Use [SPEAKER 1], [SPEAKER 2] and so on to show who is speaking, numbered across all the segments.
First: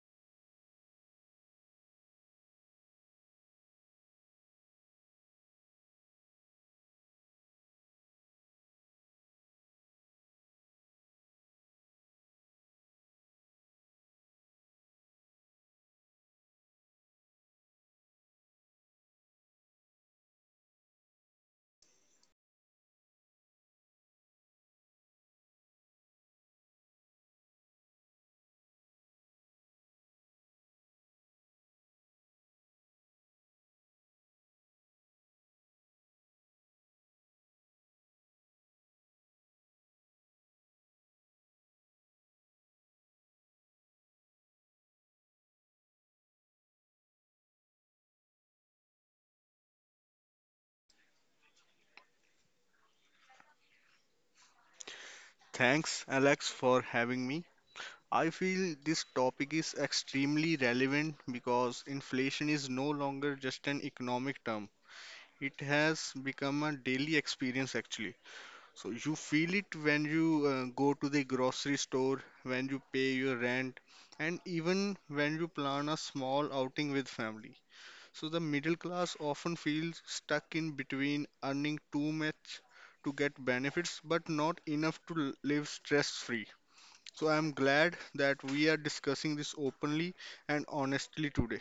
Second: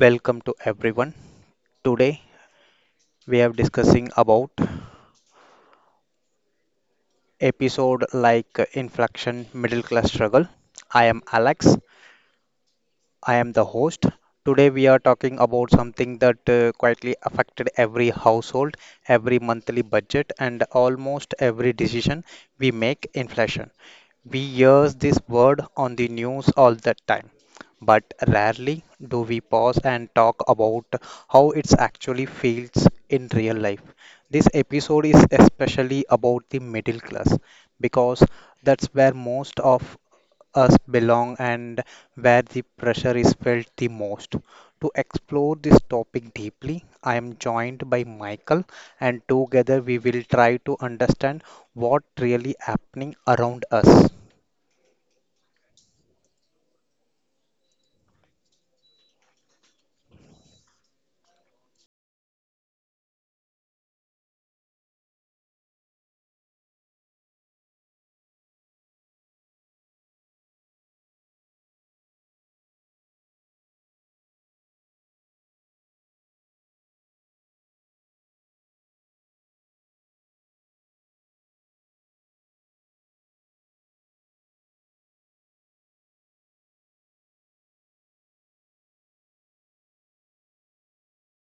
[SPEAKER 1] Welcome to everyone. Today we are discussing about episode like inflection middle class struggle. I am Alex, I am the host. Today we are talking about something that quietly affected every household, every monthly budget, and almost every decision we make inflation. We hear this word on the news all the time, but rarely do we pause and talk about how it actually feels in real life. This episode is especially about the middle class because that's where most of us belong and where the pressure is felt the most. To explore this topic deeply, I am joined by Michael and together we will try to understand what really happening around us.
[SPEAKER 2] Thanks, Alex, for having me. I feel this topic is extremely relevant because inflation is no longer just an economic term. It has become a daily experience actually. So you feel it when you go to the grocery store, when you pay your rent, and even when you plan a small outing with family. So the middle class often feels stuck in between earning too much to get benefits but not enough to live stress free. So I'm glad that we are discussing this openly and honestly today.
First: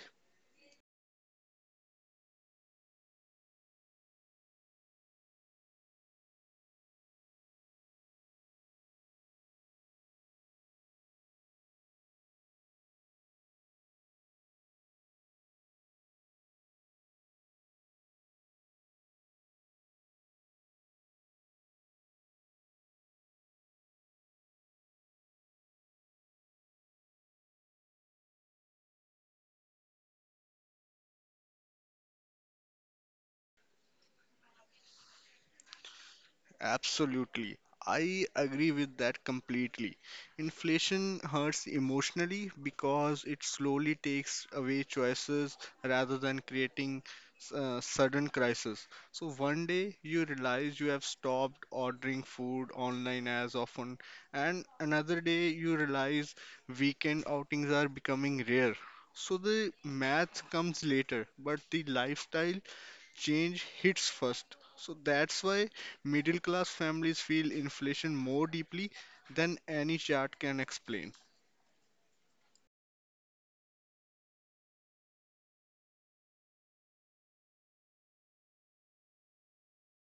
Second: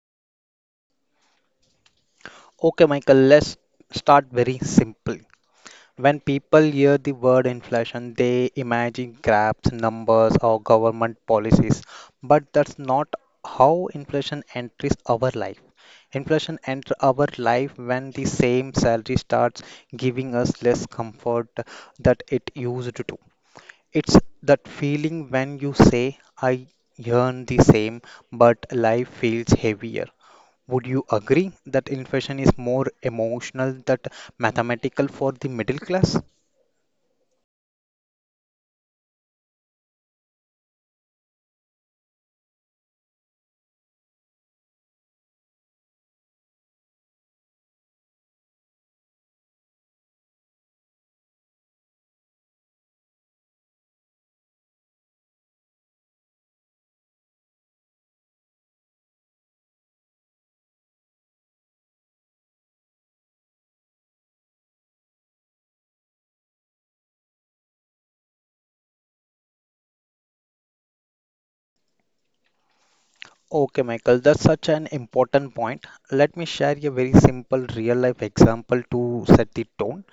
[SPEAKER 1] Okay, Michael, let's start very simple. When people hear the word inflation, they imagine grabs, numbers, or government policies. But that's not how inflation enters our life. Inflation enters our life when the same salary starts giving us less comfort that it used to. It's that feeling when you say, I earn the same, but life feels heavier. Would you agree that inflation is more emotional than mathematical for the middle class?
[SPEAKER 2] Absolutely. I agree with that completely. Inflation hurts emotionally because it slowly takes away choices rather than creating sudden crisis. So one day you realize you have stopped ordering food online as often, and another day you realize weekend outings are becoming rare. So the math comes later, but the lifestyle change hits first. So that's why middle class families feel inflation more deeply than any chart can explain.
[SPEAKER 1] Okay, Michael, that's such an important point. Let me share a very simple real life example to set the tone.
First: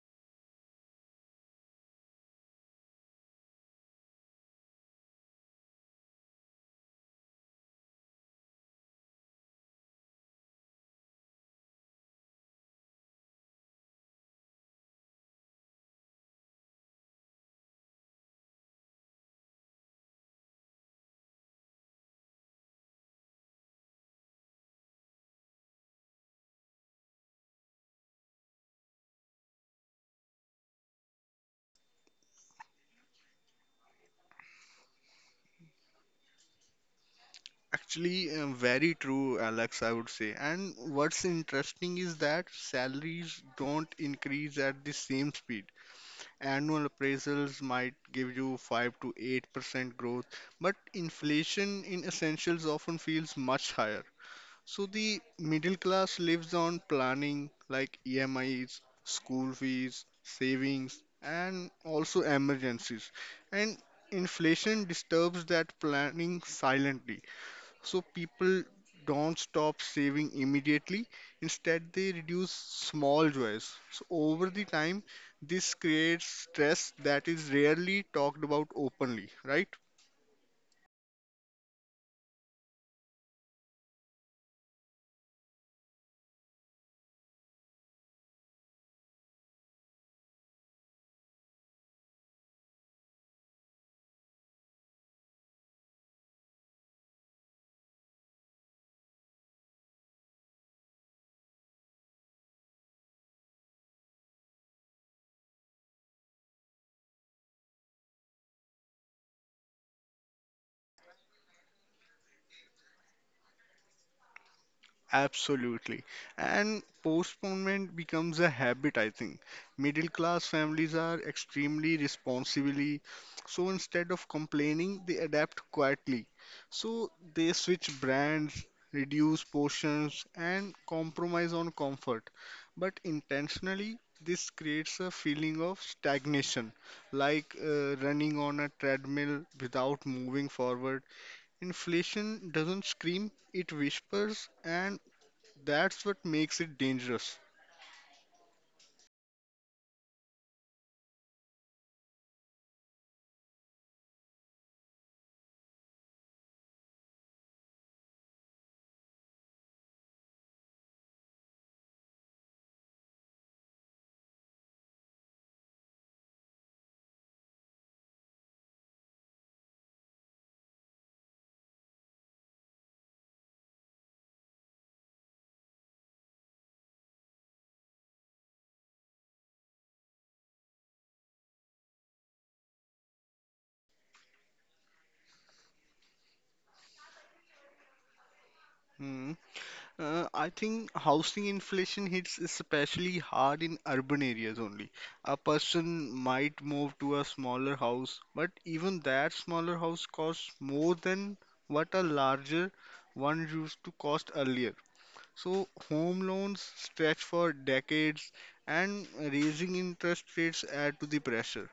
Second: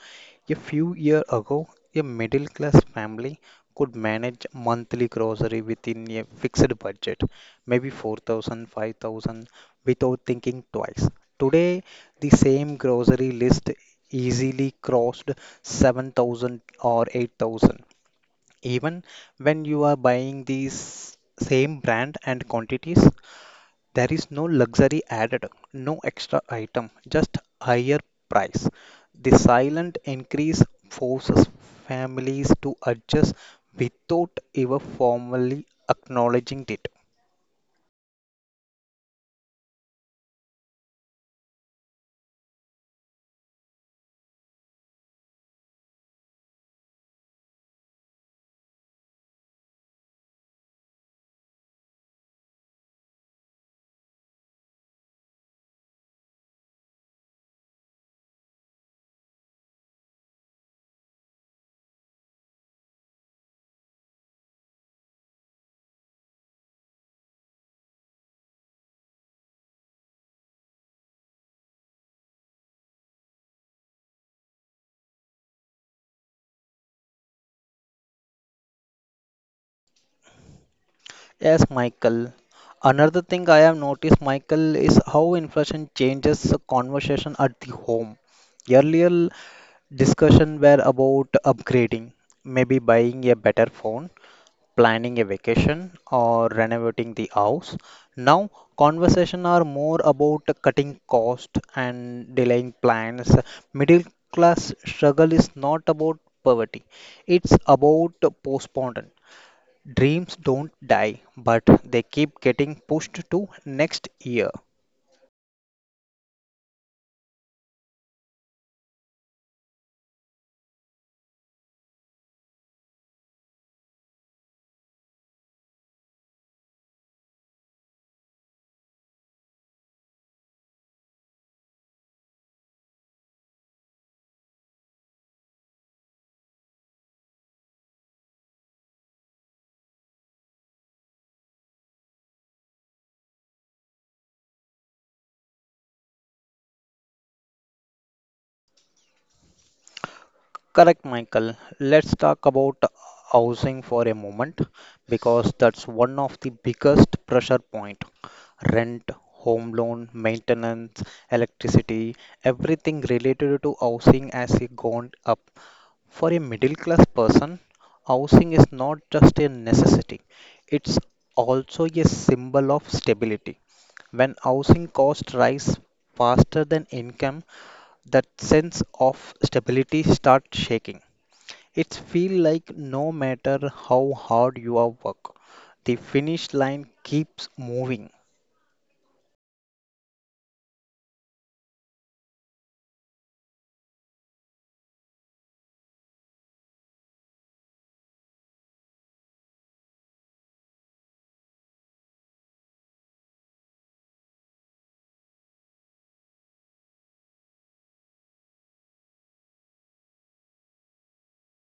[SPEAKER 1] A few years ago, a middle class family could manage monthly grocery within a fixed budget, maybe 4,000, 5,000, without thinking twice. Today, the same grocery list easily crossed 7,000 or 8,000. Even when you are buying these same brand and quantities, there is no luxury added, no extra item, just higher price. The silent increase forces families to adjust without ever formally acknowledging it.
[SPEAKER 2] Actually, very true, Alex, I would say. And what's interesting is that salaries don't increase at the same speed. Annual appraisals might give you 5 to 8% growth, but inflation in essentials often feels much higher. So the middle class lives on planning like EMIs, school fees, savings, and also emergencies. And inflation disturbs that planning silently. So people don't stop saving immediately. Instead, they reduce small joys. So over the time, this creates stress that is rarely talked about openly, right?
[SPEAKER 1] Yes, Michael. Another thing I have noticed, Michael, is how inflation changes the conversation at the home. Earlier discussion were about upgrading, maybe buying a better phone, planning a vacation or renovating the house. Now, conversation are more about cutting cost and delaying plans. Middle class struggle is not about poverty. It's about postponement. Dreams don't die, but they keep getting pushed to next year.
[SPEAKER 2] Absolutely. And postponement becomes a habit, I think. Middle class families are extremely responsibly, so instead of complaining, they adapt quietly. So they switch brands, reduce portions, and compromise on comfort. But intentionally, this creates a feeling of stagnation, like running on a treadmill without moving forward. Inflation doesn't scream, it whispers, and that's what makes it dangerous.
[SPEAKER 1] Correct, Michael. Let's talk about housing for a moment because that's one of the biggest pressure point. Rent, home loan, maintenance, electricity, everything related to housing has gone up. For a middle class person, housing is not just a necessity, it's also a symbol of stability. When housing costs rise faster than income, that sense of stability starts shaking. It feels like no matter how hard you are work, the finish line keeps moving.
[SPEAKER 2] Hmm. I think housing inflation hits especially hard in urban areas only. A person might move to a smaller house, but even that smaller house costs more than what a larger one used to cost earlier. So home loans stretch for decades, and raising interest rates add to the pressure.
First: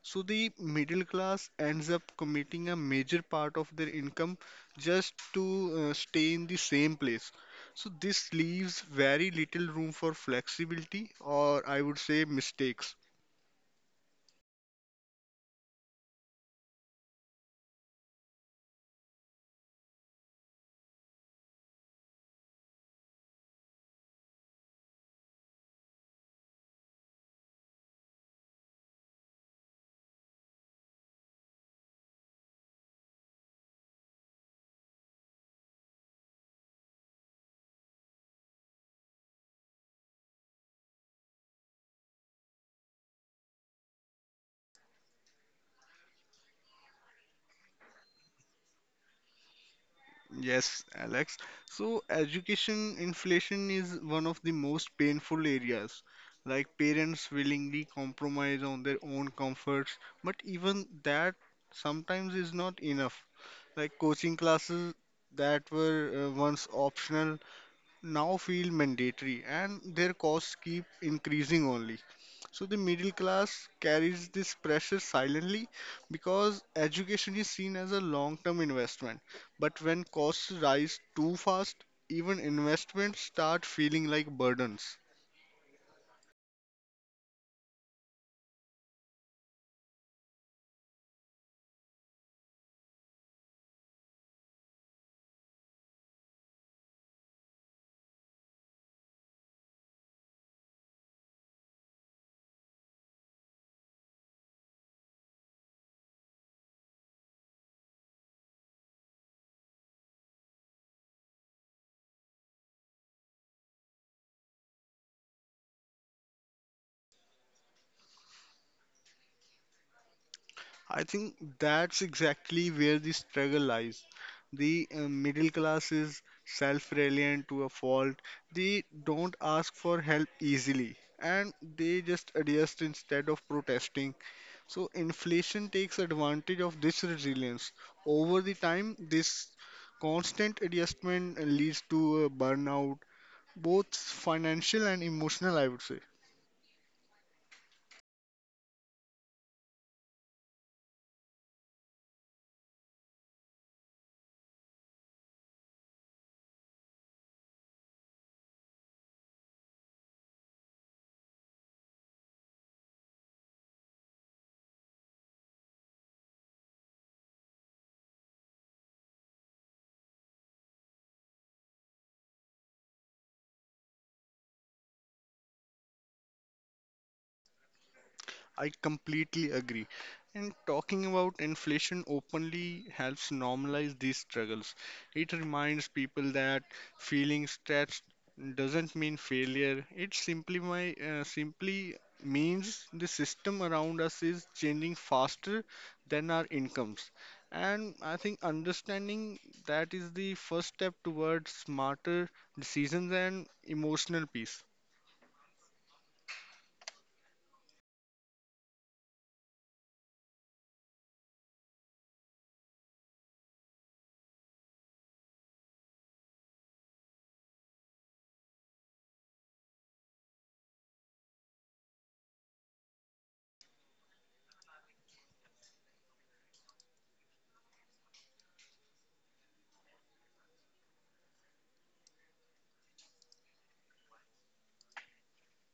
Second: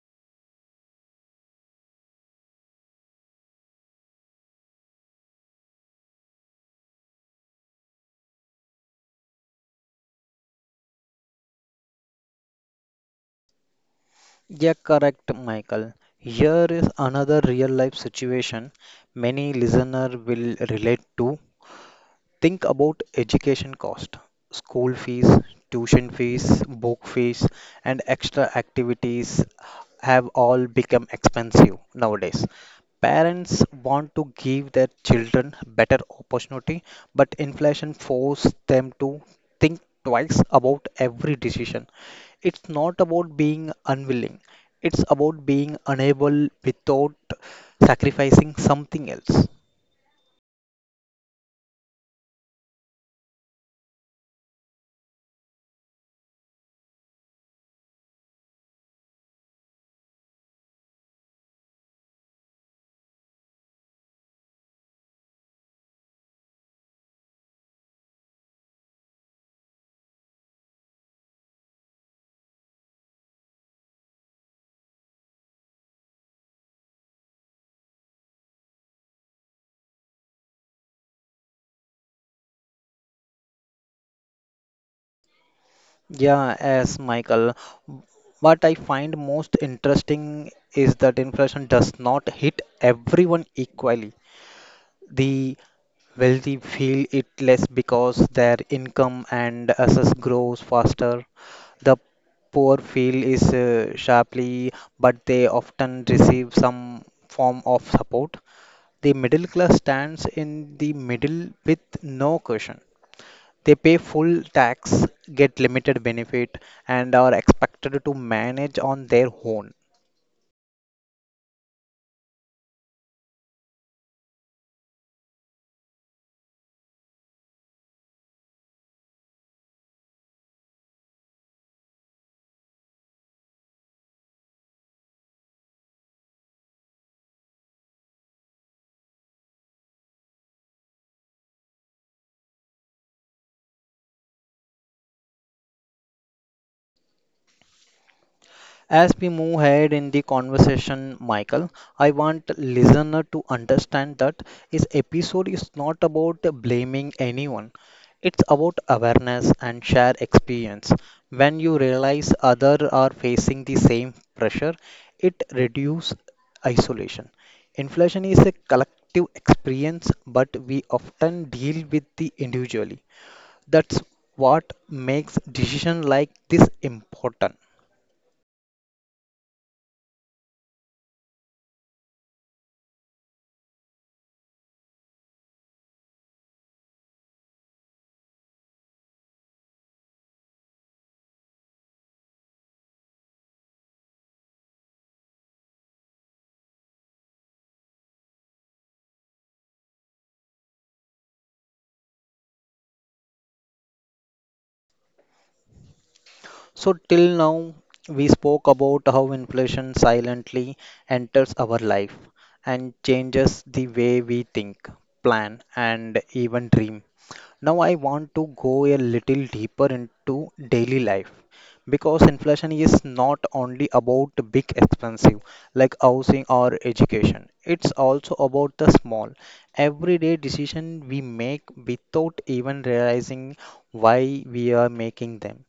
[SPEAKER 2] So the middle class ends up committing a major part of their income just to stay in the same place. So this leaves very little room for flexibility or I would say mistakes.
[SPEAKER 1] Yeah, correct, Michael. Here is another real life situation many listener will relate to. Think about education cost, school fees, tuition fees, book fees, and extra activities have all become expensive nowadays. Parents want to give their children better opportunity, but inflation forces them to think twice about every decision. It's not about being unwilling, it's about being unable without sacrificing something else.
[SPEAKER 2] Yes, Alex. So, education inflation is one of the most painful areas. Like parents willingly compromise on their own comforts, but even that sometimes is not enough. Like coaching classes that were once optional now feel mandatory and their costs keep increasing only. So the middle class carries this pressure silently because education is seen as a long-term investment. But when costs rise too fast, even investments start feeling like burdens.
[SPEAKER 1] Yeah, as Michael. What I find most interesting is that inflation does not hit everyone equally. The wealthy feel it less because their income and assets grows faster. The poor feel is sharply, but they often receive some form of support. The middle class stands in the middle with no cushion. They pay full tax, get limited benefit, and are expected to manage on their own.
[SPEAKER 2] I think that's exactly where the struggle lies. The middle class is self reliant to a fault. They don't ask for help easily and they just adjust instead of protesting. So, inflation takes advantage of this resilience. Over the time, this constant adjustment leads to a burnout, both financial and emotional, I would say.
[SPEAKER 1] As we move ahead in the conversation, Michael, I want listener to understand that this episode is not about blaming anyone. It's about awareness and share experience. When you realize others are facing the same pressure, it reduces isolation. Inflation is a collective experience, but we often deal with it individually. That's what makes decision like this important.
[SPEAKER 2] I completely agree. And talking about inflation openly helps normalize these struggles. It reminds people that feeling stretched doesn't mean failure. It simply means the system around us is changing faster than our incomes. And I think understanding that is the first step towards smarter decisions and emotional peace.
[SPEAKER 1] So, till now, we spoke about how inflation silently enters our life and changes the way we think, plan, and even dream. Now, I want to go a little deeper into daily life because inflation is not only about big expensive like housing or education, it's also about the small everyday decision we make without even realizing why we are making them.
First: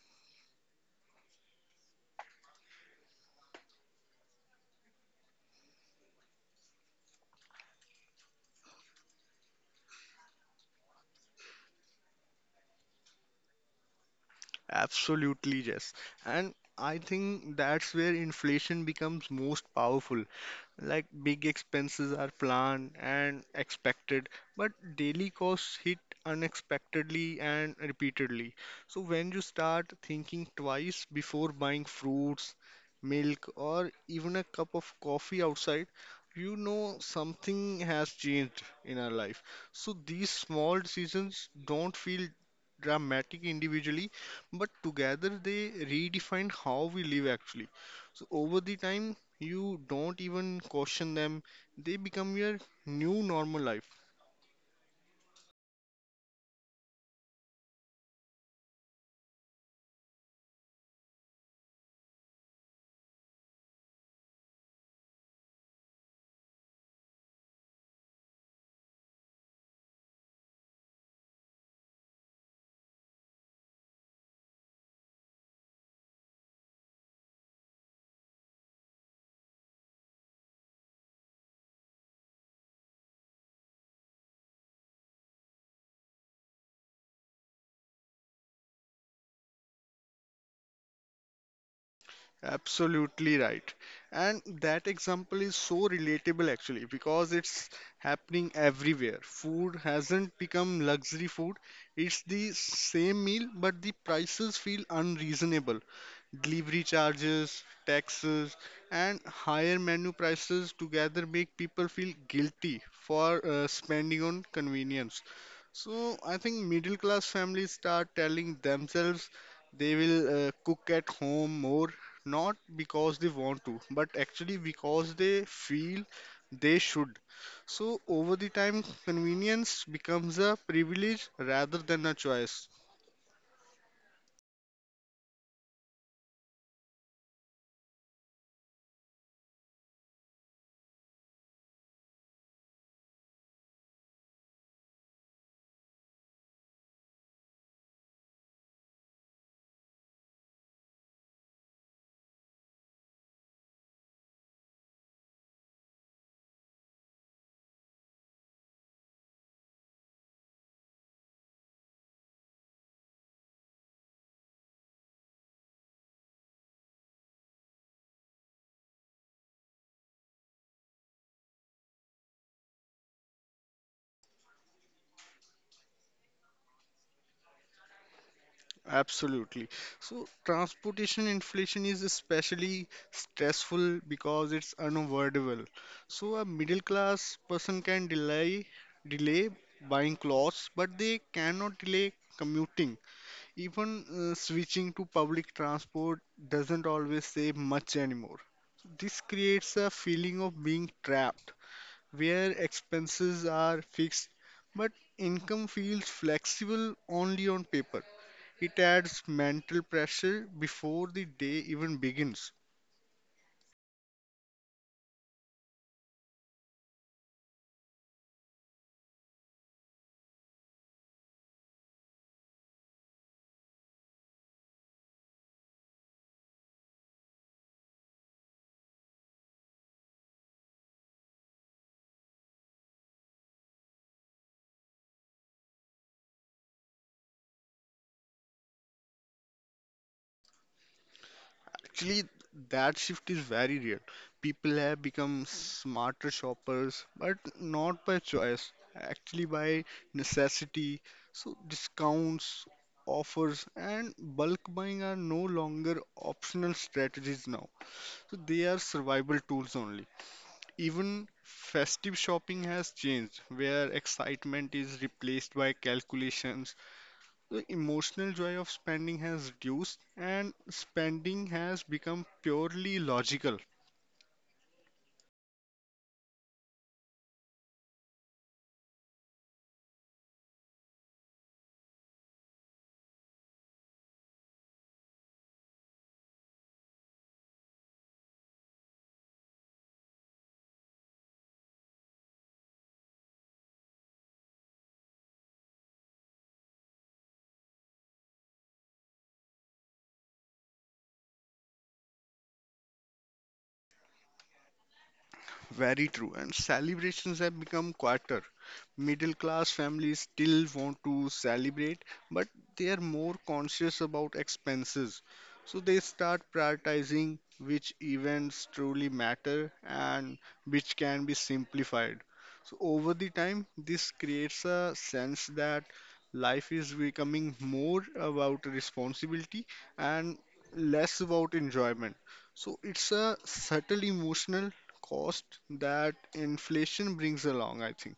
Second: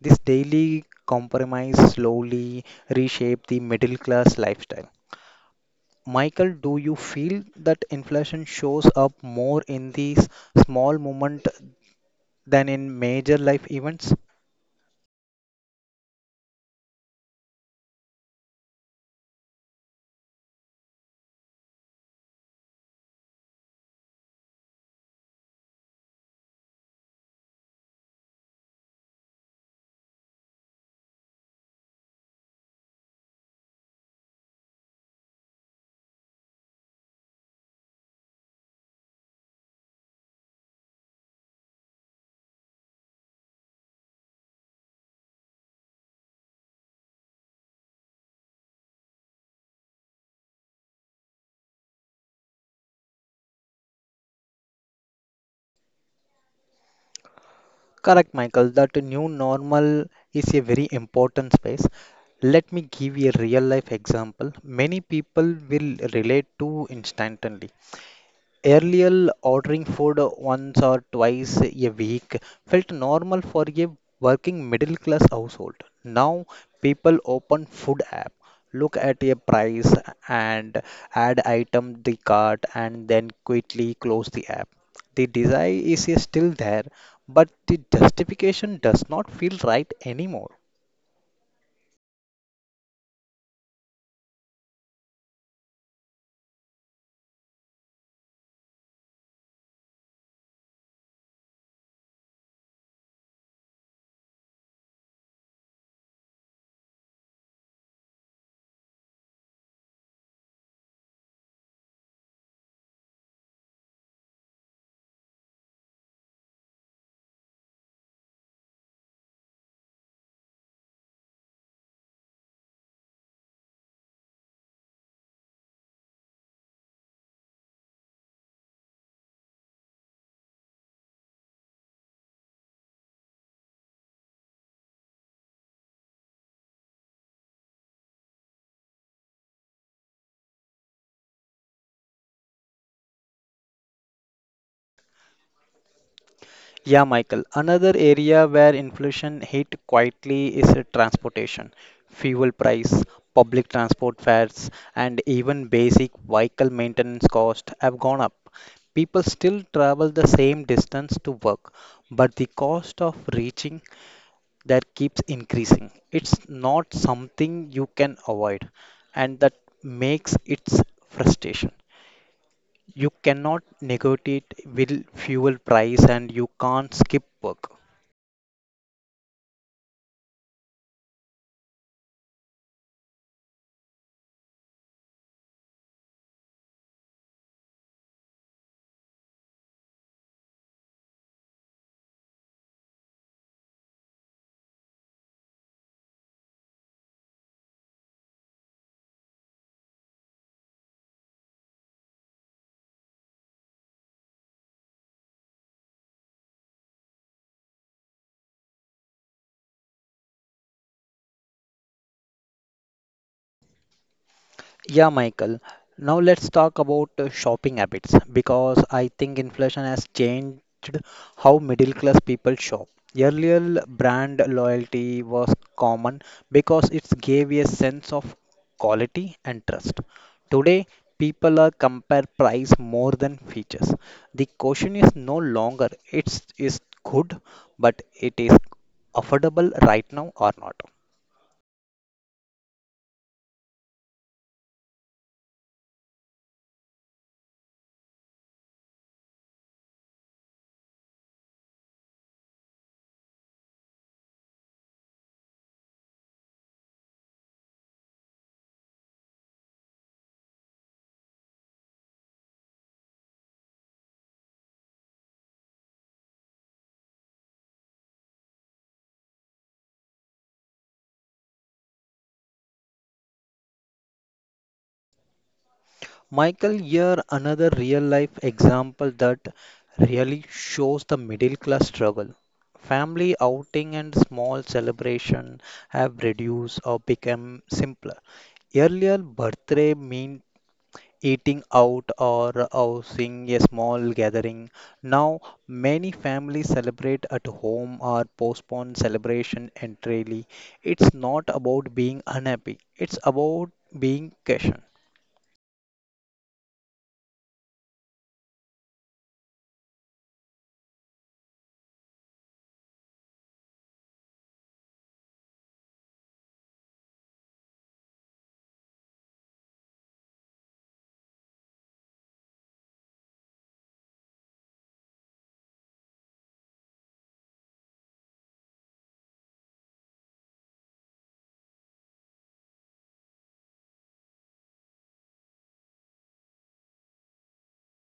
[SPEAKER 1] This daily compromise slowly reshaped the middle class lifestyle. Michael, do you feel that inflation shows up more in these small moments than in major life events?
[SPEAKER 2] Absolutely, yes. And I think that's where inflation becomes most powerful like big expenses are planned and expected, but daily costs hit unexpectedly and repeatedly. So when you start thinking twice before buying fruits, milk, or even a cup of coffee outside, you know something has changed in our life. So these small decisions don't feel dramatic individually, but together they redefine how we live actually. So over the time, you don't even question them, they become your new normal life.
[SPEAKER 1] Correct, Michael, that new normal is a very important space. Let me give you a real life example. Many people will relate to instantly. Earlier, ordering food once or twice a week felt normal for a working middle class household. Now, people open food app, look at a price and add item the cart and then quickly close the app. The desire is still there, but the justification does not feel right anymore.
[SPEAKER 2] Absolutely right. And that example is so relatable actually because it's happening everywhere. Food hasn't become luxury food. It's the same meal, but the prices feel unreasonable. Delivery charges, taxes, and higher menu prices together make people feel guilty for spending on convenience. So I think middle class families start telling themselves they will cook at home more not because they want to, but actually because they feel they should. So, over the time, convenience becomes a privilege rather than a choice.
[SPEAKER 1] Yeah, Michael. Another area where inflation hit quietly is transportation. Fuel price, public transport fares, and even basic vehicle maintenance costs have gone up. People still travel the same distance to work, but the cost of reaching there keeps increasing. It's not something you can avoid, and that makes its frustration. You cannot negotiate will fuel price and you can't skip work.
[SPEAKER 2] Absolutely. So, transportation inflation is especially stressful because it's unavoidable. So, a middle class person can delay buying clothes, but they cannot delay commuting. Even switching to public transport doesn't always save much anymore. This creates a feeling of being trapped, where expenses are fixed but income feels flexible only on paper. It adds mental pressure before the day even begins.
[SPEAKER 1] Yeah, Michael. Now let's talk about shopping habits because I think inflation has changed how middle class people shop. Earlier, brand loyalty was common because it gave a sense of quality and trust. Today, people are compare price more than features. The question is no longer it's is good, but it is affordable right now or not.
[SPEAKER 2] Actually, that shift is very real. People have become smarter shoppers, but not by choice, actually by necessity. So discounts, offers, and bulk buying are no longer optional strategies now. So they are survival tools only. Even festive shopping has changed, where excitement is replaced by calculations. The emotional joy of spending has reduced, and spending has become purely logical.
[SPEAKER 1] Michael, here another real life example that really shows the middle class struggle. Family outing and small celebration have reduced or become simpler. Earlier, birthday meant eating out or hosting a small gathering. Now, many families celebrate at home or postpone celebration entirely. It's not about being unhappy, it's about being patient.
[SPEAKER 2] Very true. And celebrations have become quieter. Middle class families still want to celebrate, but they are more conscious about expenses. So they start prioritizing which events truly matter and which can be simplified. So over the time, this creates a sense that life is becoming more about responsibility and less about enjoyment. So it's a subtle emotional cost that inflation brings along, I think.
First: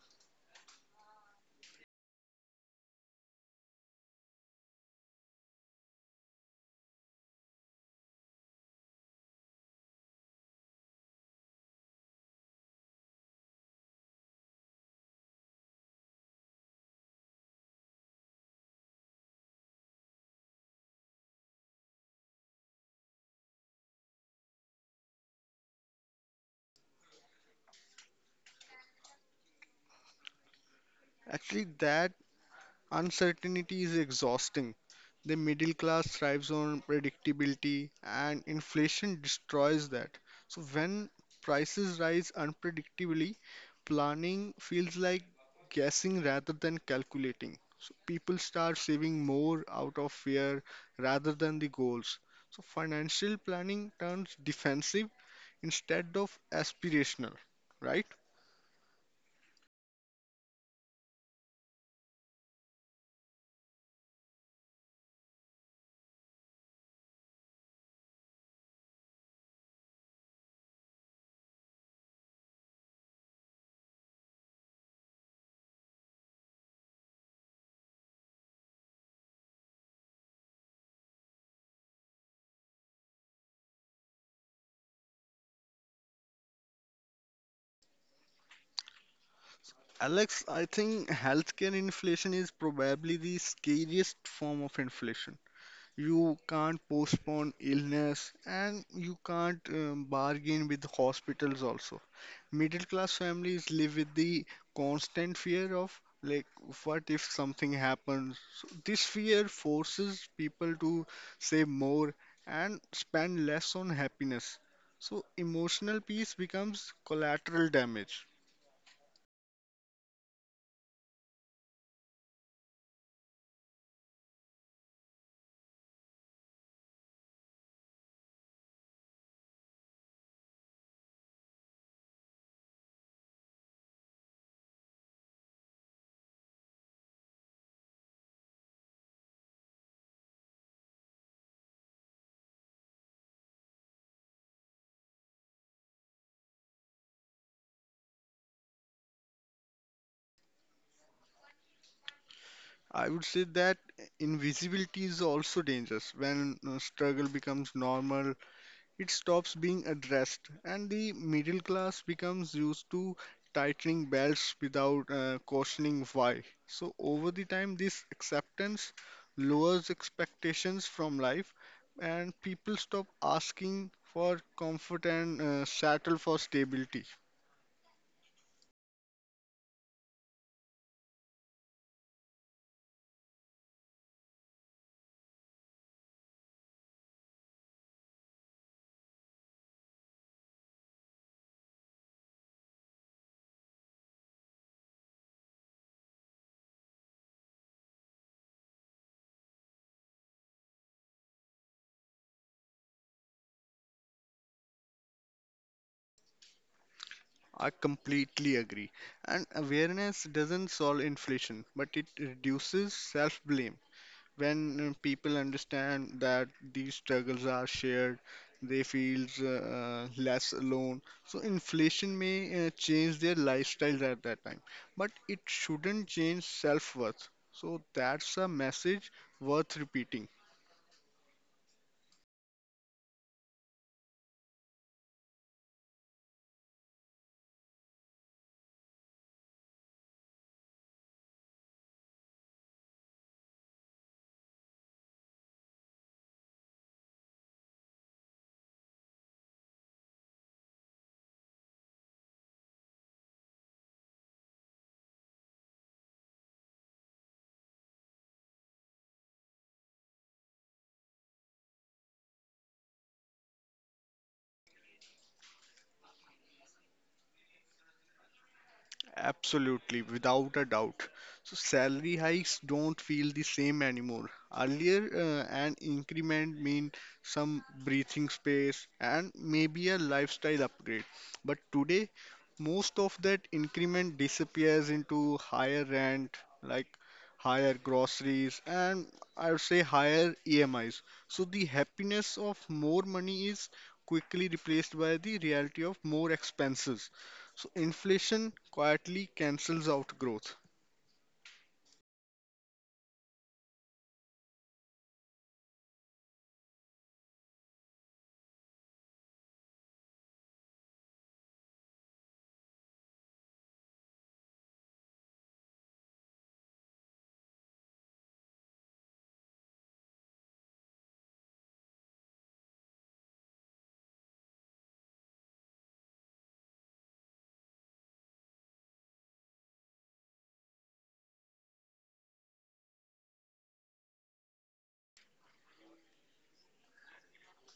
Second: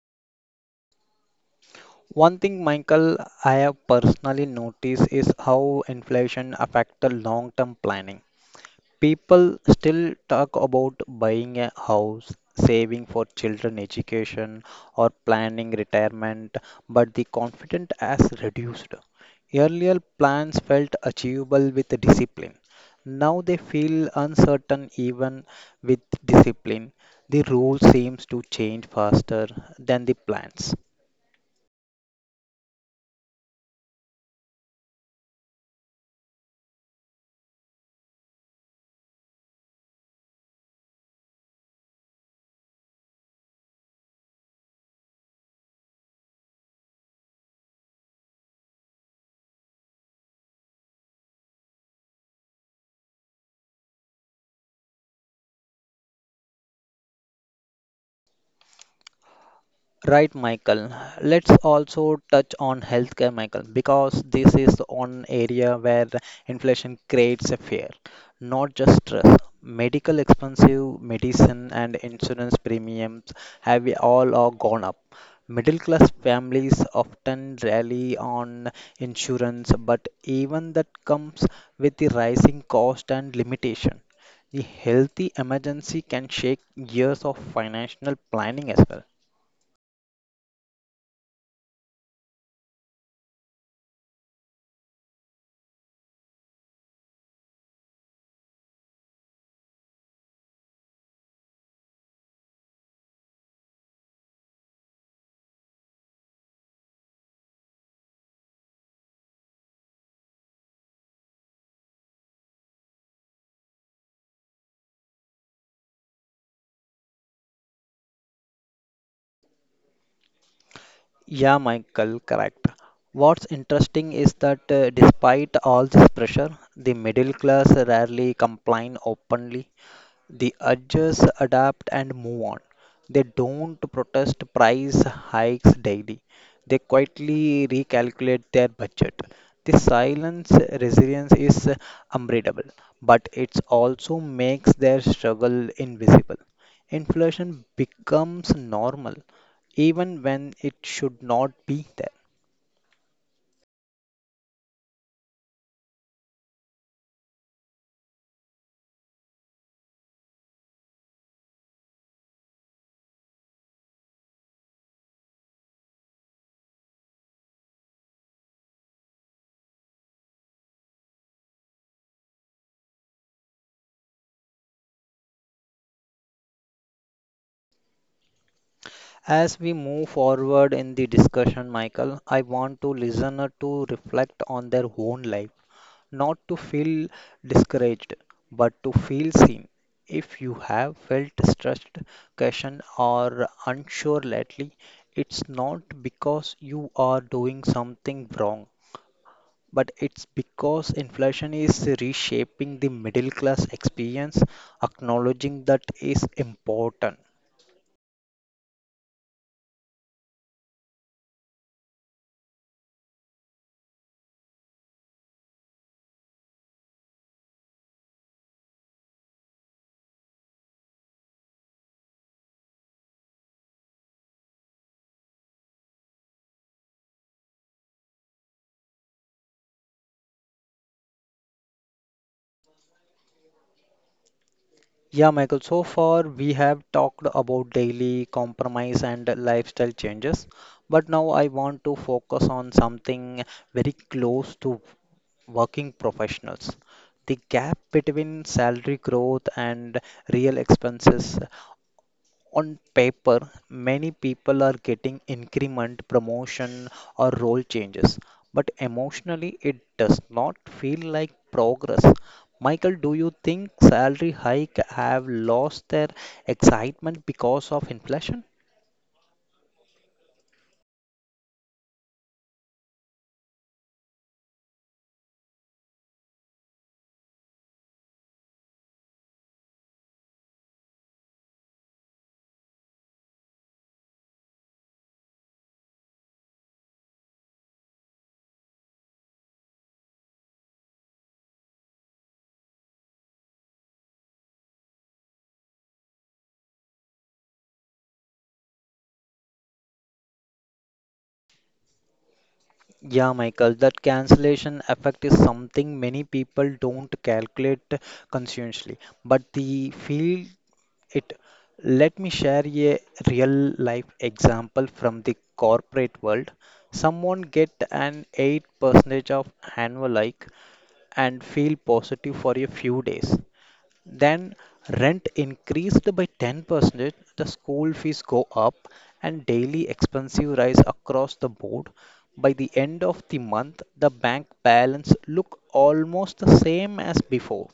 [SPEAKER 1] One thing, Michael, I have personally noticed is how inflation affects the long-term planning. People still talk about buying a house, saving for children education, or planning retirement, but the confidence has reduced. Earlier plans felt achievable with discipline. Now they feel uncertain even with discipline. The rule seems to change faster than the plans.
[SPEAKER 2] Actually, that uncertainty is exhausting. The middle class thrives on predictability, and inflation destroys that. So, when prices rise unpredictably, planning feels like guessing rather than calculating. So, people start saving more out of fear rather than the goals. So, financial planning turns defensive instead of aspirational, right?
[SPEAKER 1] Right, Michael. Let's also touch on healthcare, Michael, because this is the one area where inflation creates a fear, not just stress. Medical expensive medicine and insurance premiums have all are gone up. Middle class families often rely on insurance, but even that comes with the rising cost and limitation. The healthy emergency can shake years of financial planning as well.
[SPEAKER 2] Alex, I think healthcare inflation is probably the scariest form of inflation. You can't postpone illness and you can't bargain with hospitals also. Middle class families live with the constant fear of like what if something happens? So this fear forces people to save more and spend less on happiness. So emotional peace becomes collateral damage.
[SPEAKER 1] Yeah, Michael, correct. What's interesting is that despite all this pressure, the middle class rarely complain openly. The urges adapt, and move on. They don't protest price hikes daily. They quietly recalculate their budget. This silence resilience is unbreakable, but it also makes their struggle invisible. Inflation becomes normal, even when it should not be there.
[SPEAKER 2] I would say that invisibility is also dangerous. When struggle becomes normal, it stops being addressed, and the middle class becomes used to tightening belts without questioning why. So, over the time, this acceptance lowers expectations from life, and people stop asking for comfort and settle for stability.
[SPEAKER 1] As we move forward in the discussion, Michael, I want to listener to reflect on their own life, not to feel discouraged, but to feel seen. If you have felt stressed, questioned, or unsure lately, it's not because you are doing something wrong, but it's because inflation is reshaping the middle class experience. Acknowledging that is important.
[SPEAKER 2] I completely agree. And awareness doesn't solve inflation, but it reduces self blame. When people understand that these struggles are shared, they feel less alone. So, inflation may change their lifestyles at that time, but it shouldn't change self worth. So, that's a message worth repeating.
[SPEAKER 1] Yeah, Michael, so far we have talked about daily compromise and lifestyle changes, but now I want to focus on something very close to working professionals. The gap between salary growth and real expenses on paper, many people are getting increment, promotion, or role changes, but emotionally, it does not feel like progress. Michael, do you think salary hike have lost their excitement because of inflation?
[SPEAKER 2] Absolutely, without a doubt. So salary hikes don't feel the same anymore. Earlier, an increment meant some breathing space and maybe a lifestyle upgrade. But today, most of that increment disappears into higher rent, like higher groceries, and I would say higher EMIs. So the happiness of more money is quickly replaced by the reality of more expenses. So inflation quietly cancels out growth.
[SPEAKER 1] Yeah, Michael, that cancellation effect is something many people don't calculate consciously, but they feel it. Let me share a real life example from the corporate world. Someone get an 8% of annual hike and feel positive for a few days. Then rent increased by 10%, the school fees go up and daily expenses rise across the board. By the end of the month, the bank balance look almost the same as before.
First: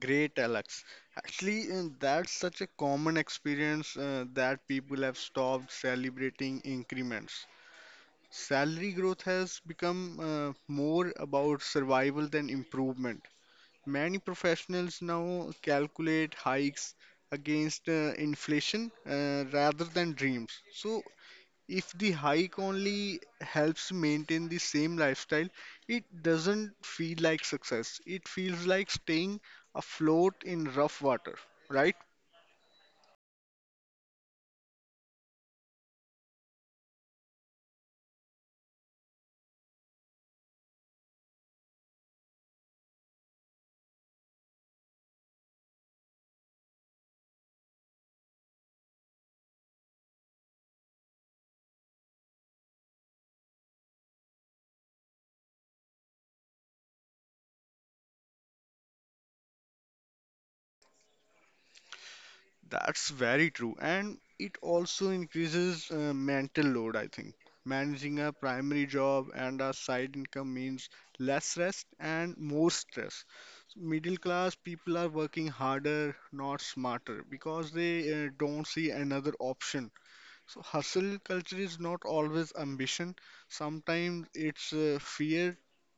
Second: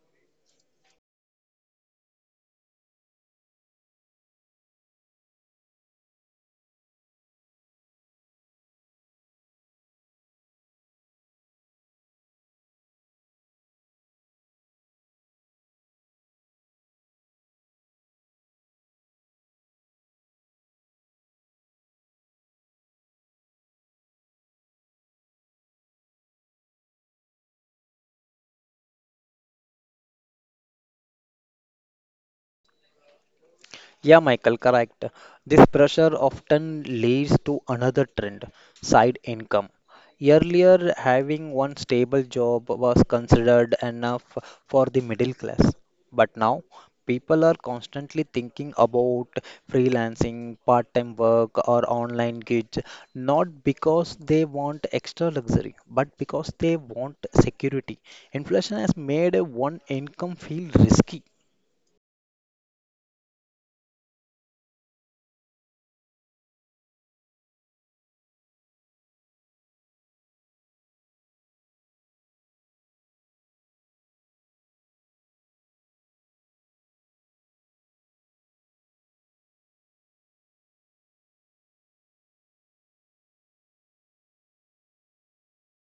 [SPEAKER 2] Great, Alex. Actually, that's such a common experience that people have stopped celebrating increments. Salary growth has become more about survival than improvement. Many professionals now calculate hikes against inflation rather than dreams. So if the hike only helps maintain the same lifestyle, it doesn't feel like success. It feels like staying afloat in rough water, right?
[SPEAKER 1] Yeah, Michael, correct. This pressure often leads to another trend, side income. Earlier, having one stable job was considered enough for the middle class. But now, people are constantly thinking about freelancing, part-time work, or online gigs, not because they want extra luxury, but because they want security. Inflation has made one income feel risky.
[SPEAKER 2] That's very true. And it also increases mental load, I think. Managing a primary job and a side income means less rest and more stress. So, middle class people are working harder, not smarter, because they don't see another option. So hustle culture is not always ambition. Sometimes it's fear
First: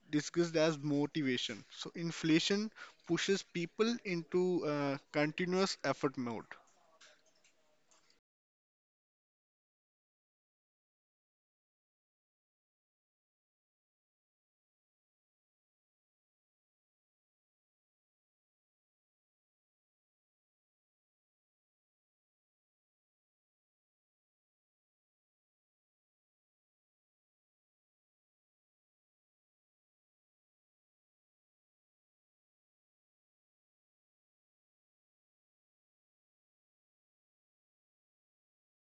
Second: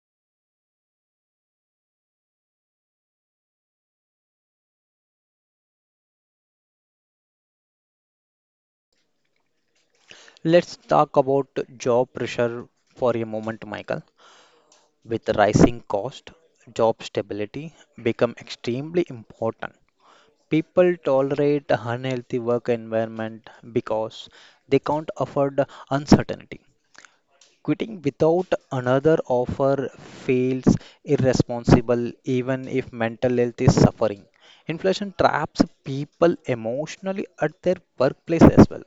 [SPEAKER 2] disguised as motivation. So inflation pushes people into continuous effort mode.
[SPEAKER 1] Let's talk about job pressure for a moment, Michael. With rising cost, job stability become extremely important. People tolerate unhealthy work environment because they can't afford uncertainty. Quitting without another offer feels irresponsible even if mental health is suffering. Inflation traps people emotionally at their workplace as well.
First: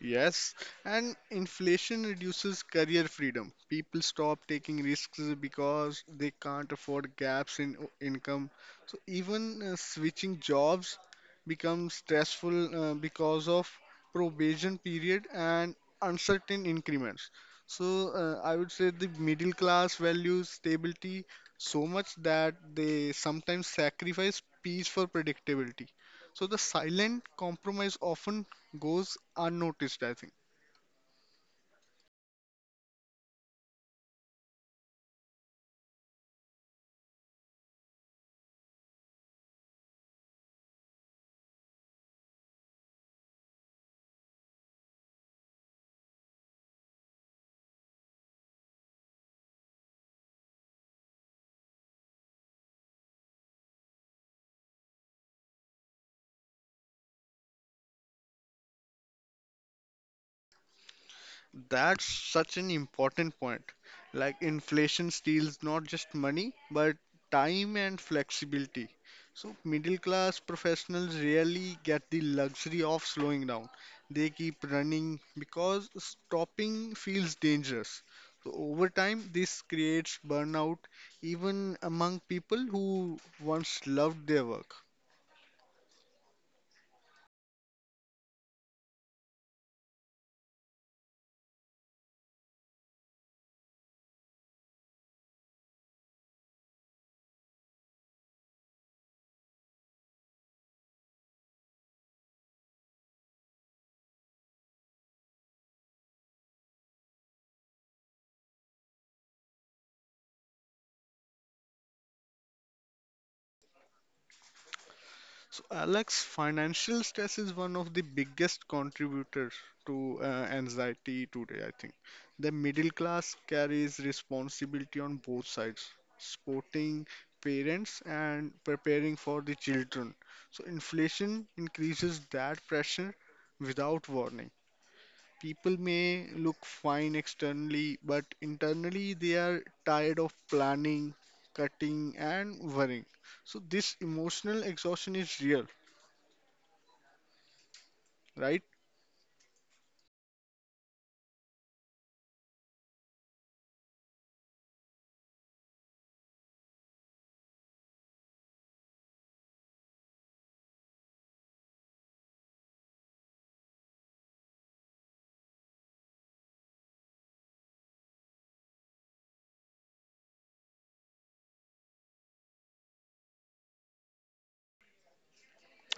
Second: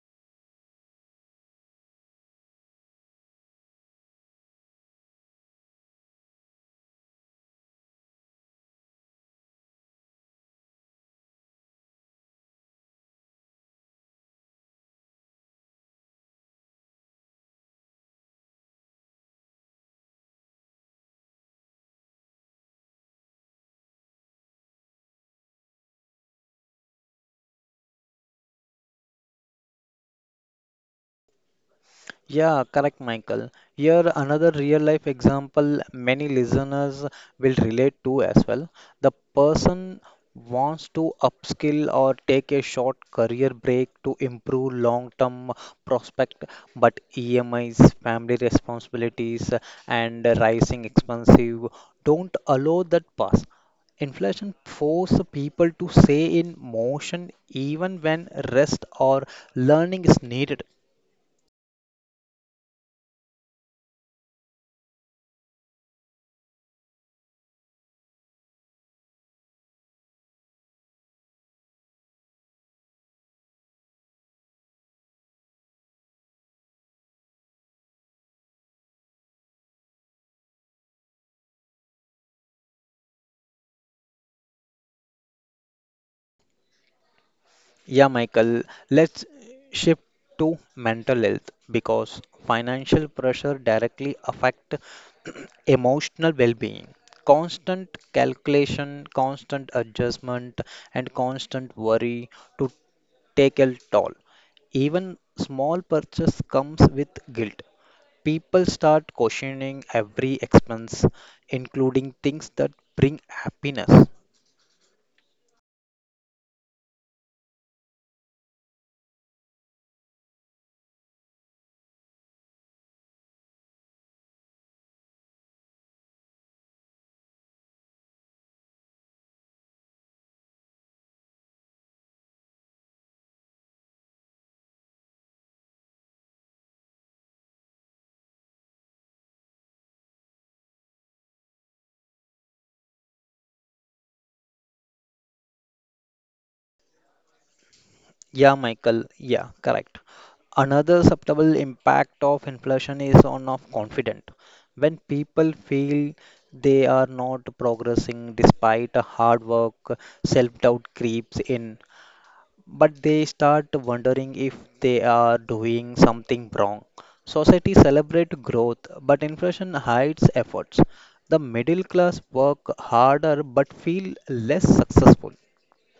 [SPEAKER 2] Yes, and inflation reduces career freedom. People stop taking risks because they can't afford gaps in income. So even switching jobs becomes stressful because of probation period and uncertain increments. So I would say the middle class values stability so much that they sometimes sacrifice peace for predictability. So the silent compromise often goes unnoticed, I think.
[SPEAKER 1] Yeah, correct, Michael. Here, another real life example many listeners will relate to as well. The person wants to upskill or take a short career break to improve long term prospect, but EMIs, family responsibilities, and rising expenses don't allow that pass. Inflation forces people to stay in motion even when rest or learning is needed.
[SPEAKER 2] That's such an important point. Like inflation steals not just money, but time and flexibility. So middle class professionals rarely get the luxury of slowing down. They keep running because stopping feels dangerous. So over time, this creates burnout even among people who once loved their work.
[SPEAKER 1] Yeah, Michael, let's shift to mental health because financial pressure directly affect emotional well-being. Constant calculation, constant adjustment, and constant worry to take a toll. Even small purchase comes with guilt. People start questioning every expense, including things that bring happiness.
[SPEAKER 2] So, Alex, financial stress is one of the biggest contributors to anxiety today, I think. The middle class carries responsibility on both sides, supporting parents and preparing for the children. So, inflation increases that pressure without warning. People may look fine externally, but internally they are tired of planning, cutting, and worrying. So, this emotional exhaustion is real
[SPEAKER 1] Yeah,
[SPEAKER 2] right?
[SPEAKER 1] Michael. Yeah, correct. Another subtle impact of inflation is on of confidence. When people feel they are not progressing despite a hard work, self-doubt creeps in, but they start wondering if they are doing something wrong. Society celebrate growth, but inflation hides efforts. The middle class work harder but feel less successful.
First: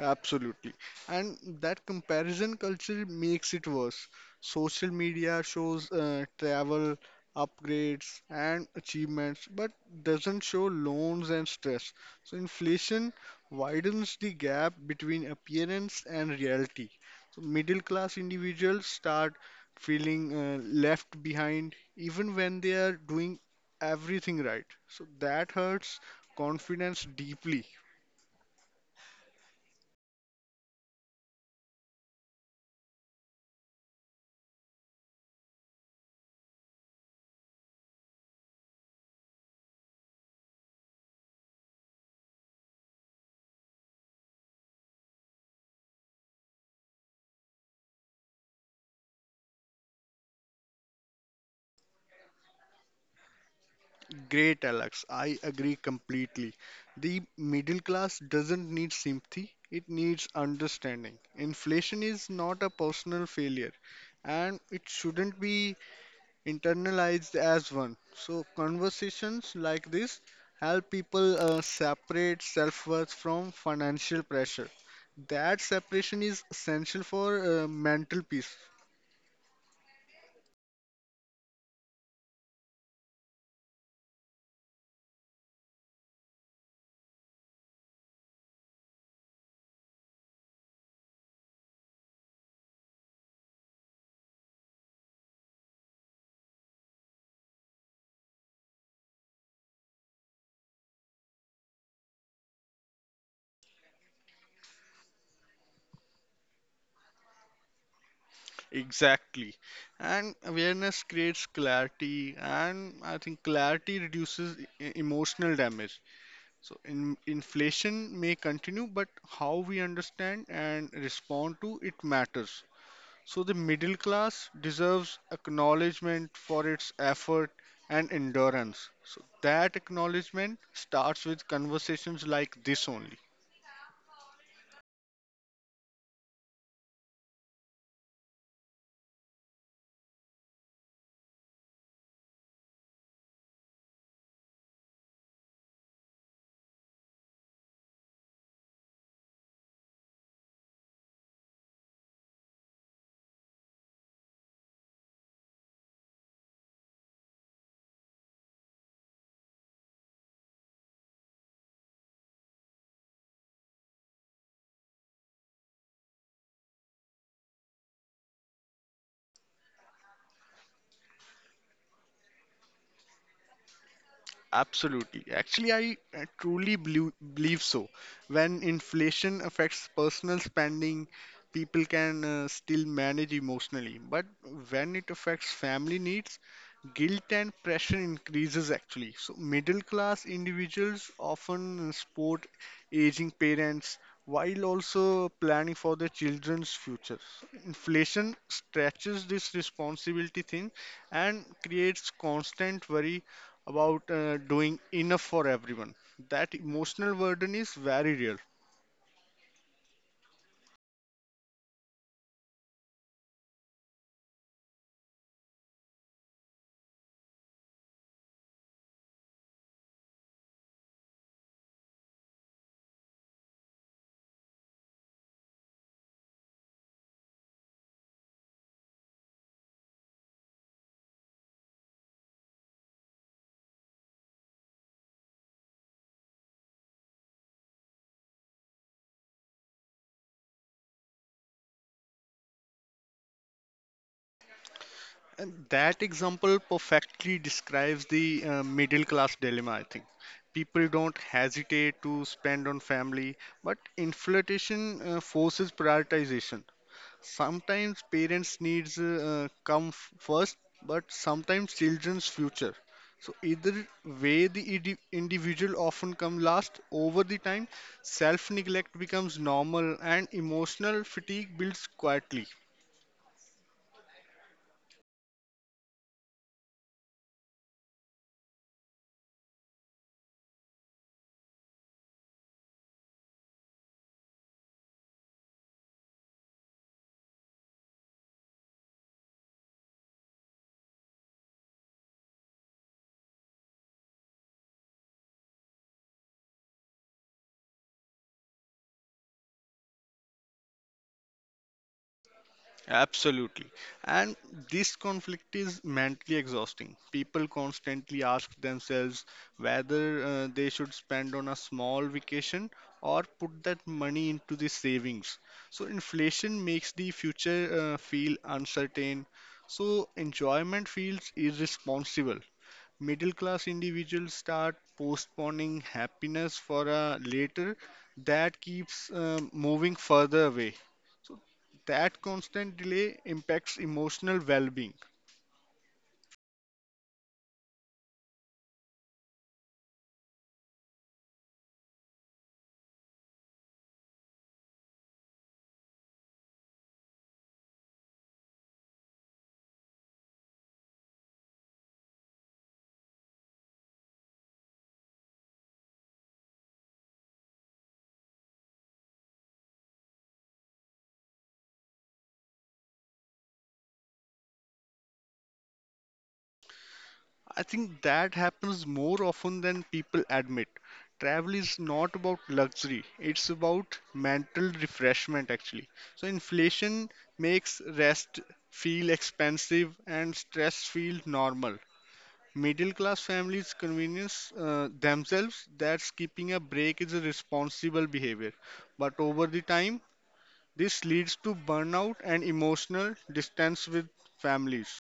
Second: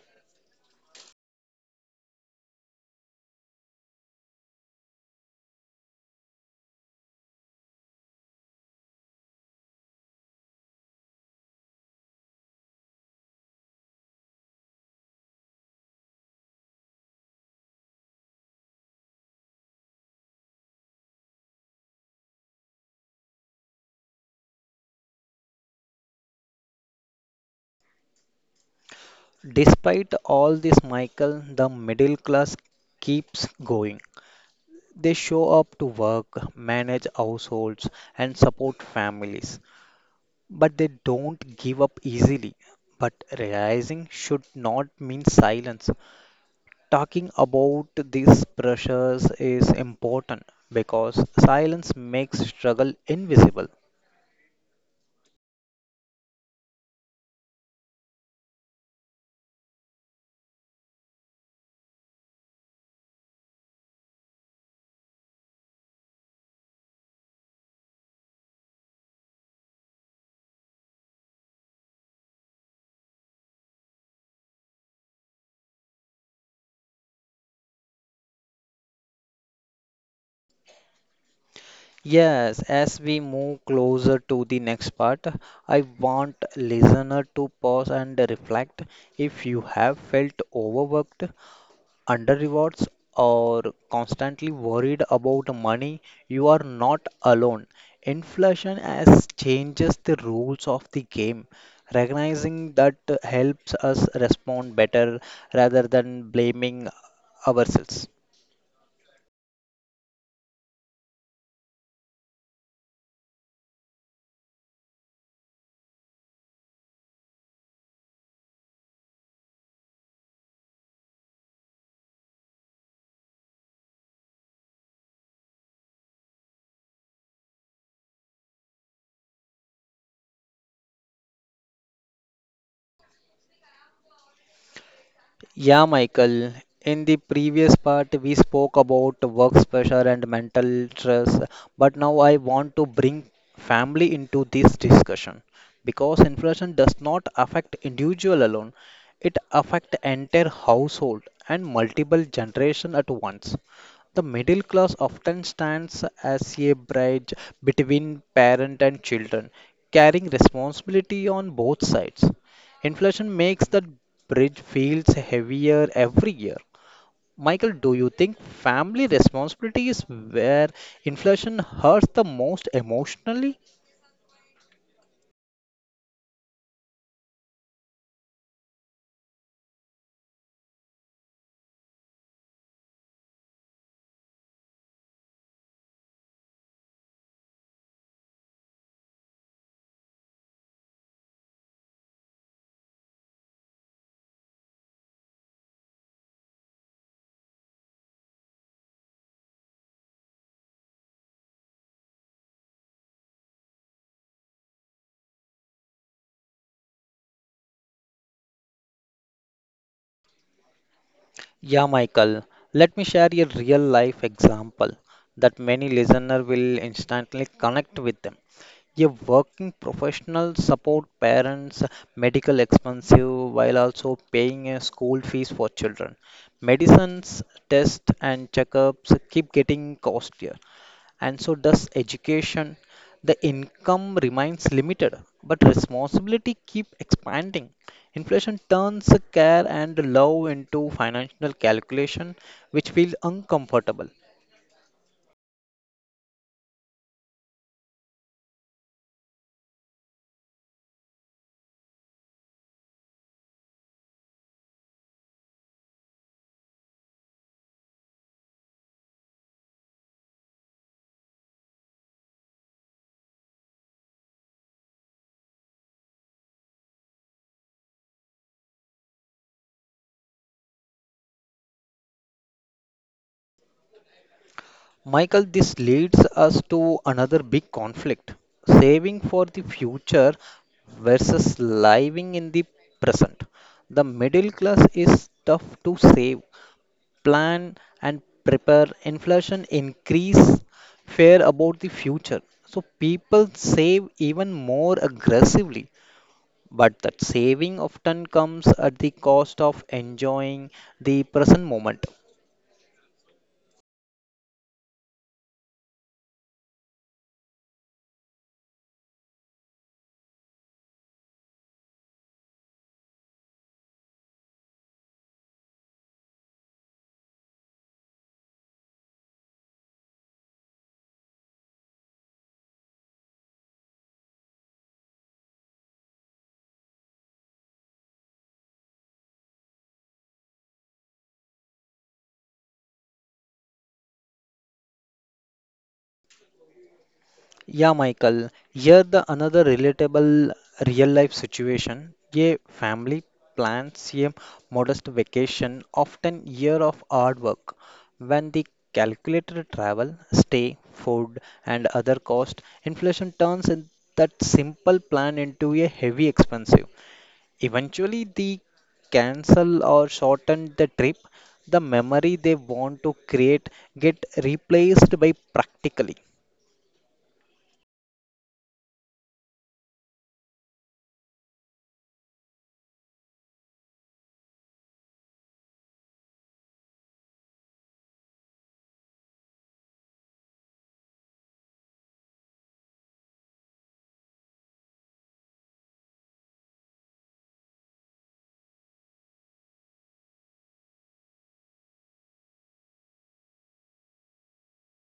[SPEAKER 2] Absolutely. And that comparison culture makes it worse. Social media shows travel, upgrades, and achievements, but doesn't show loans and stress. So inflation widens the gap between appearance and reality. So middle class individuals start feeling left behind even when they are doing everything right. So that hurts confidence deeply.
[SPEAKER 1] Despite all this, Michael, the middle class keeps going. They show up to work, manage households, and support families. But they don't give up easily. But realizing should not mean silence. Talking about these pressures is important because silence makes struggle invisible.
[SPEAKER 2] Great, Alex. I agree completely. The middle class doesn't need sympathy, it needs understanding. Inflation is not a personal failure and it shouldn't be internalized as one. So, conversations like this help people separate self worth from financial pressure. That separation is essential for mental peace.
[SPEAKER 1] Yes, as we move closer to the next part, I want listener to pause and reflect if you have felt overworked, under rewards, or constantly worried about money, you are not alone. Inflation has changes the rules of the game. Recognizing that helps us respond better rather than blaming ourselves.
[SPEAKER 2] Exactly. And awareness creates clarity, and I think clarity reduces emotional damage. So, inflation may continue, but how we understand and respond to it matters. So, the middle class deserves acknowledgement for its effort and endurance. So, that acknowledgement starts with conversations like this only.
[SPEAKER 1] Yeah, Michael. In the previous part, we spoke about work pressure and mental stress, but now I want to bring family into this discussion because inflation does not affect individual alone. It affects entire household and multiple generation at once. The middle class often stands as a bridge between parent and children, carrying responsibility on both sides. Inflation makes that bridge feels heavier every year. Michael, do you think family responsibility is where inflation hurts the most emotionally?
[SPEAKER 2] Absolutely. Actually, I truly believe so. When inflation affects personal spending, people can still manage emotionally. But when it affects family needs, guilt and pressure increases actually. So, middle class individuals often support aging parents while also planning for their children's futures. Inflation stretches this responsibility thing and creates constant worry about doing enough for everyone. That emotional burden is very real.
[SPEAKER 1] Yeah, Michael, let me share a real life example that many listeners will instantly connect with them. A working professional support parents medical expensive while also paying a school fees for children. Medicines, tests and checkups keep getting costlier. And so does education. The income remains limited, but responsibility keep expanding. Inflation turns care and love into financial calculation, which feels uncomfortable.
[SPEAKER 2] And that example perfectly describes the middle class dilemma, I think. People don't hesitate to spend on family, but inflation forces prioritization. Sometimes parents' needs come first, but sometimes children's future. So either way, the individual often come last. Over the time, self-neglect becomes normal, and emotional fatigue builds quietly.
[SPEAKER 1] Michael, this leads us to another big conflict: saving for the future versus living in the present. The middle class is tough to save plan and prepare, inflation increase fear about the future. So people save even more aggressively. But that saving often comes at the cost of enjoying the present moment.
[SPEAKER 2] Absolutely. And this conflict is mentally exhausting. People constantly ask themselves whether they should spend on a small vacation or put that money into the savings. So, inflation makes the future feel uncertain. So, enjoyment feels irresponsible middle class individuals start postponing happiness for a later that keeps moving further away so that constant delay impacts emotional well-being.
[SPEAKER 1] Yeah, Michael, here the another relatable real life situation. A family plans a modest vacation, often year of hard work. When the calculated travel, stay, food, and other cost, inflation turns in that simple plan into a heavy expensive. Eventually, they cancel or shorten the trip. The memory they want to create get replaced by practically.
[SPEAKER 2] I think that happens more often than people admit. Travel is not about luxury, it's about mental refreshment actually. So inflation makes rest feel expensive and stress feel normal. Middle class families convenience themselves that skipping a break is a responsible behavior. But over the time, this leads to burnout and emotional distance with families.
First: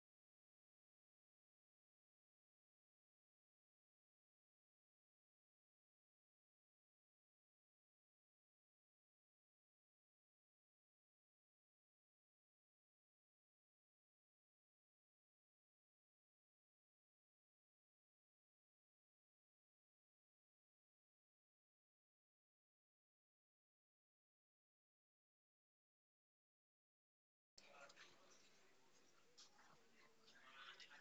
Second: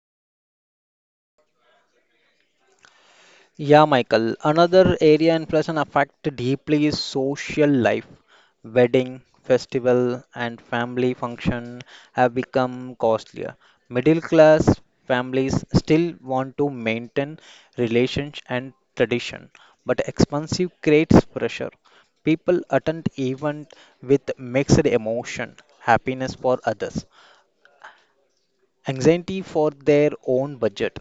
[SPEAKER 1] Yeah, Michael. Another area inflation affect deeply is social life. Wedding, festival, and family function have become costlier. Middle class families still want to maintain relationship and tradition, but expensive creates pressure. People attend event with mixed emotion, happiness for others, anxiety for their own budget.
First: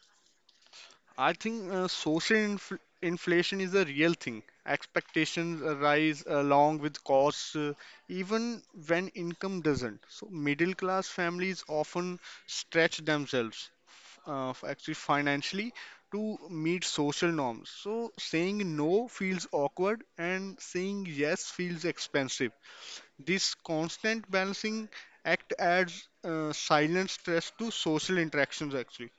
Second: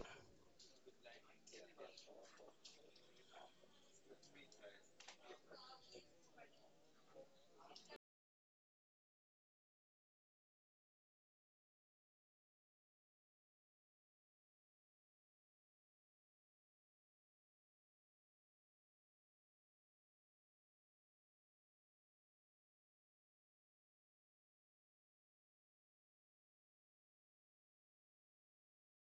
[SPEAKER 2] I think social inflation is a real thing. Expectations rise along with costs, even when income doesn't. So, middle class families often stretch themselves actually financially to meet social norms. So, saying no feels awkward and saying yes feels expensive. This constant balancing act adds silent stress to social interactions, actually.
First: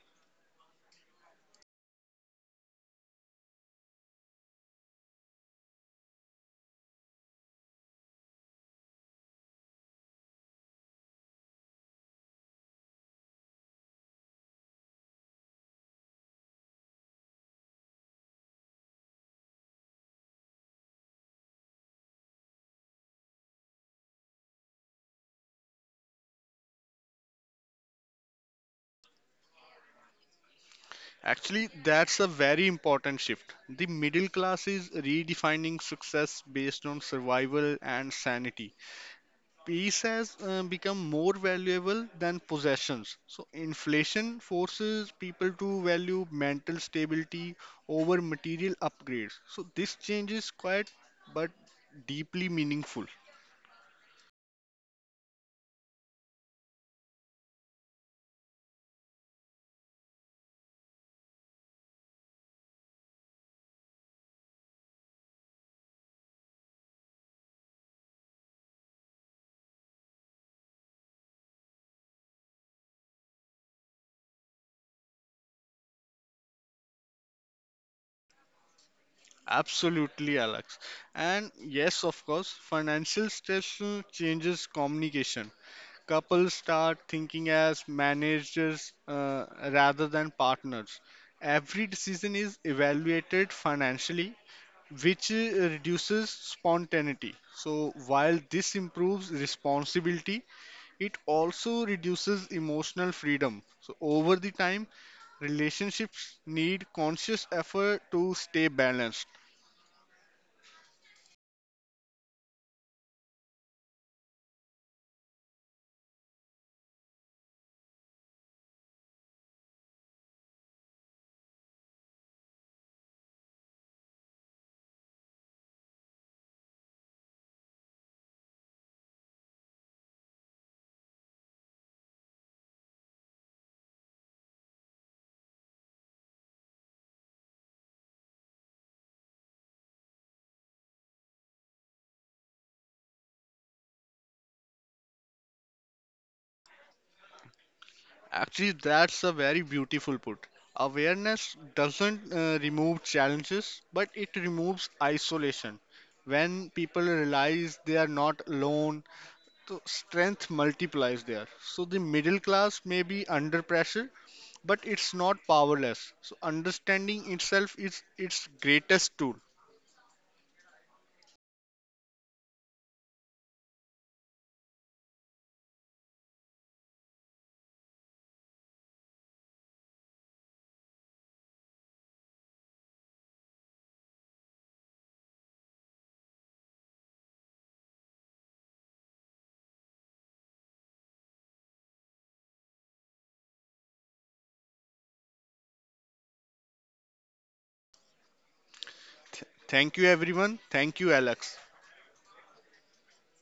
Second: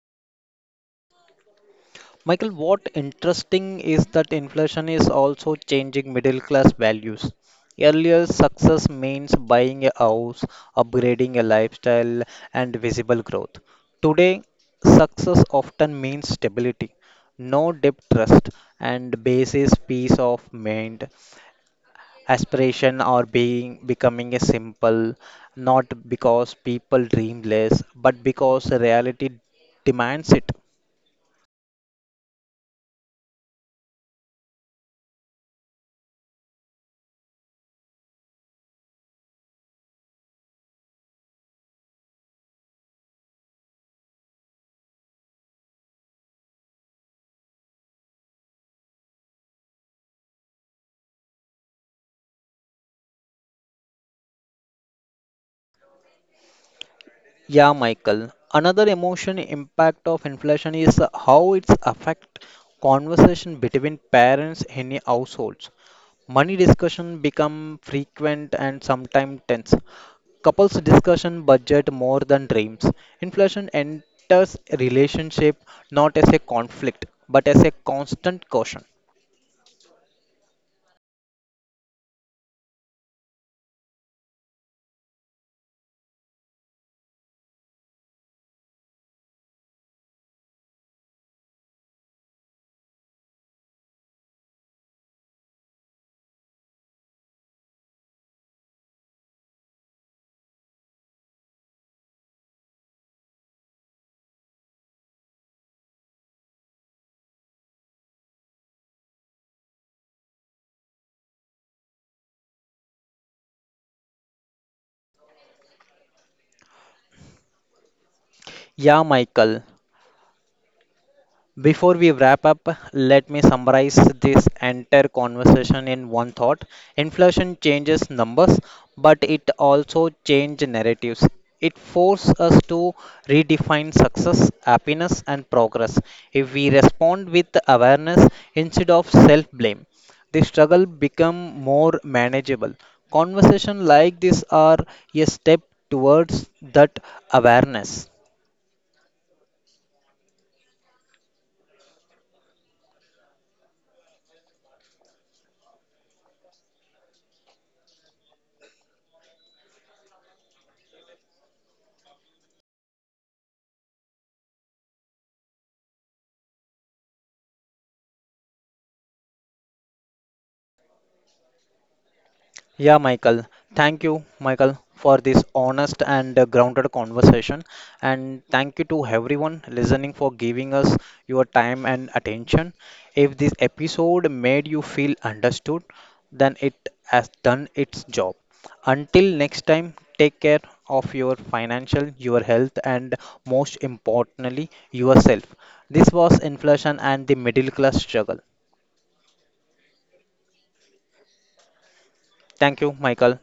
[SPEAKER 1] Michael, what interesting is that inflation is also changing middle class values. Earlier, success means buying a house, upgrading a lifestyle, and visible growth. Today, success often means stability, no deep trust, and basis peace of mind. Aspiration are being becoming a simple, not because people dream less, but because reality demands it.
[SPEAKER 2] Actually, that's a very important shift. The middle class is redefining success based on survival and sanity. Peace has become more valuable than possessions. So, inflation forces people to value mental stability over material upgrades. So, this change is quiet but deeply meaningful.
[SPEAKER 1] Yeah, Michael. Another emotion impact of inflation is how it's affect conversation between parents in households. Money discussion become frequent and sometimes tense. Couples discussion budget more than dreams. Inflation enters relationship not as a conflict but as a constant caution.
[SPEAKER 2] Absolutely, Alex. And yes, of course, financial stress changes communication. Couples start thinking as managers rather than partners. Every decision is evaluated financially, which reduces spontaneity. So, while this improves responsibility, it also reduces emotional freedom. So, over the time, relationships need conscious effort to stay balanced.
[SPEAKER 1] Yeah, Michael. Before we wrap up, let me summarize this entire conversation in one thought. Inflation changes numbers, but it also changes narratives. It forces us to redefine success, happiness, and progress. If we respond with awareness instead of self blame, the struggle becomes more manageable. Conversations like this are a step towards that awareness.
[SPEAKER 2] Actually, that's a very beautiful put. Awareness doesn't remove challenges, but it removes isolation. When people realize they are not alone, so strength multiplies there. So the middle class may be under pressure, but it's not powerless. So understanding itself is its greatest tool.
[SPEAKER 1] Yeah, Michael. Thank you, Michael, for this honest and grounded conversation. And thank you to everyone listening for giving us your time and attention. If this episode made you feel understood, then it has done its job. Until next time, take care of your financial, your health, and most importantly, yourself. This was Inflation and the Middle Class Struggle.
[SPEAKER 2] Thank you, everyone. Thank you, Alex.
[SPEAKER 1] Thank you, Michael.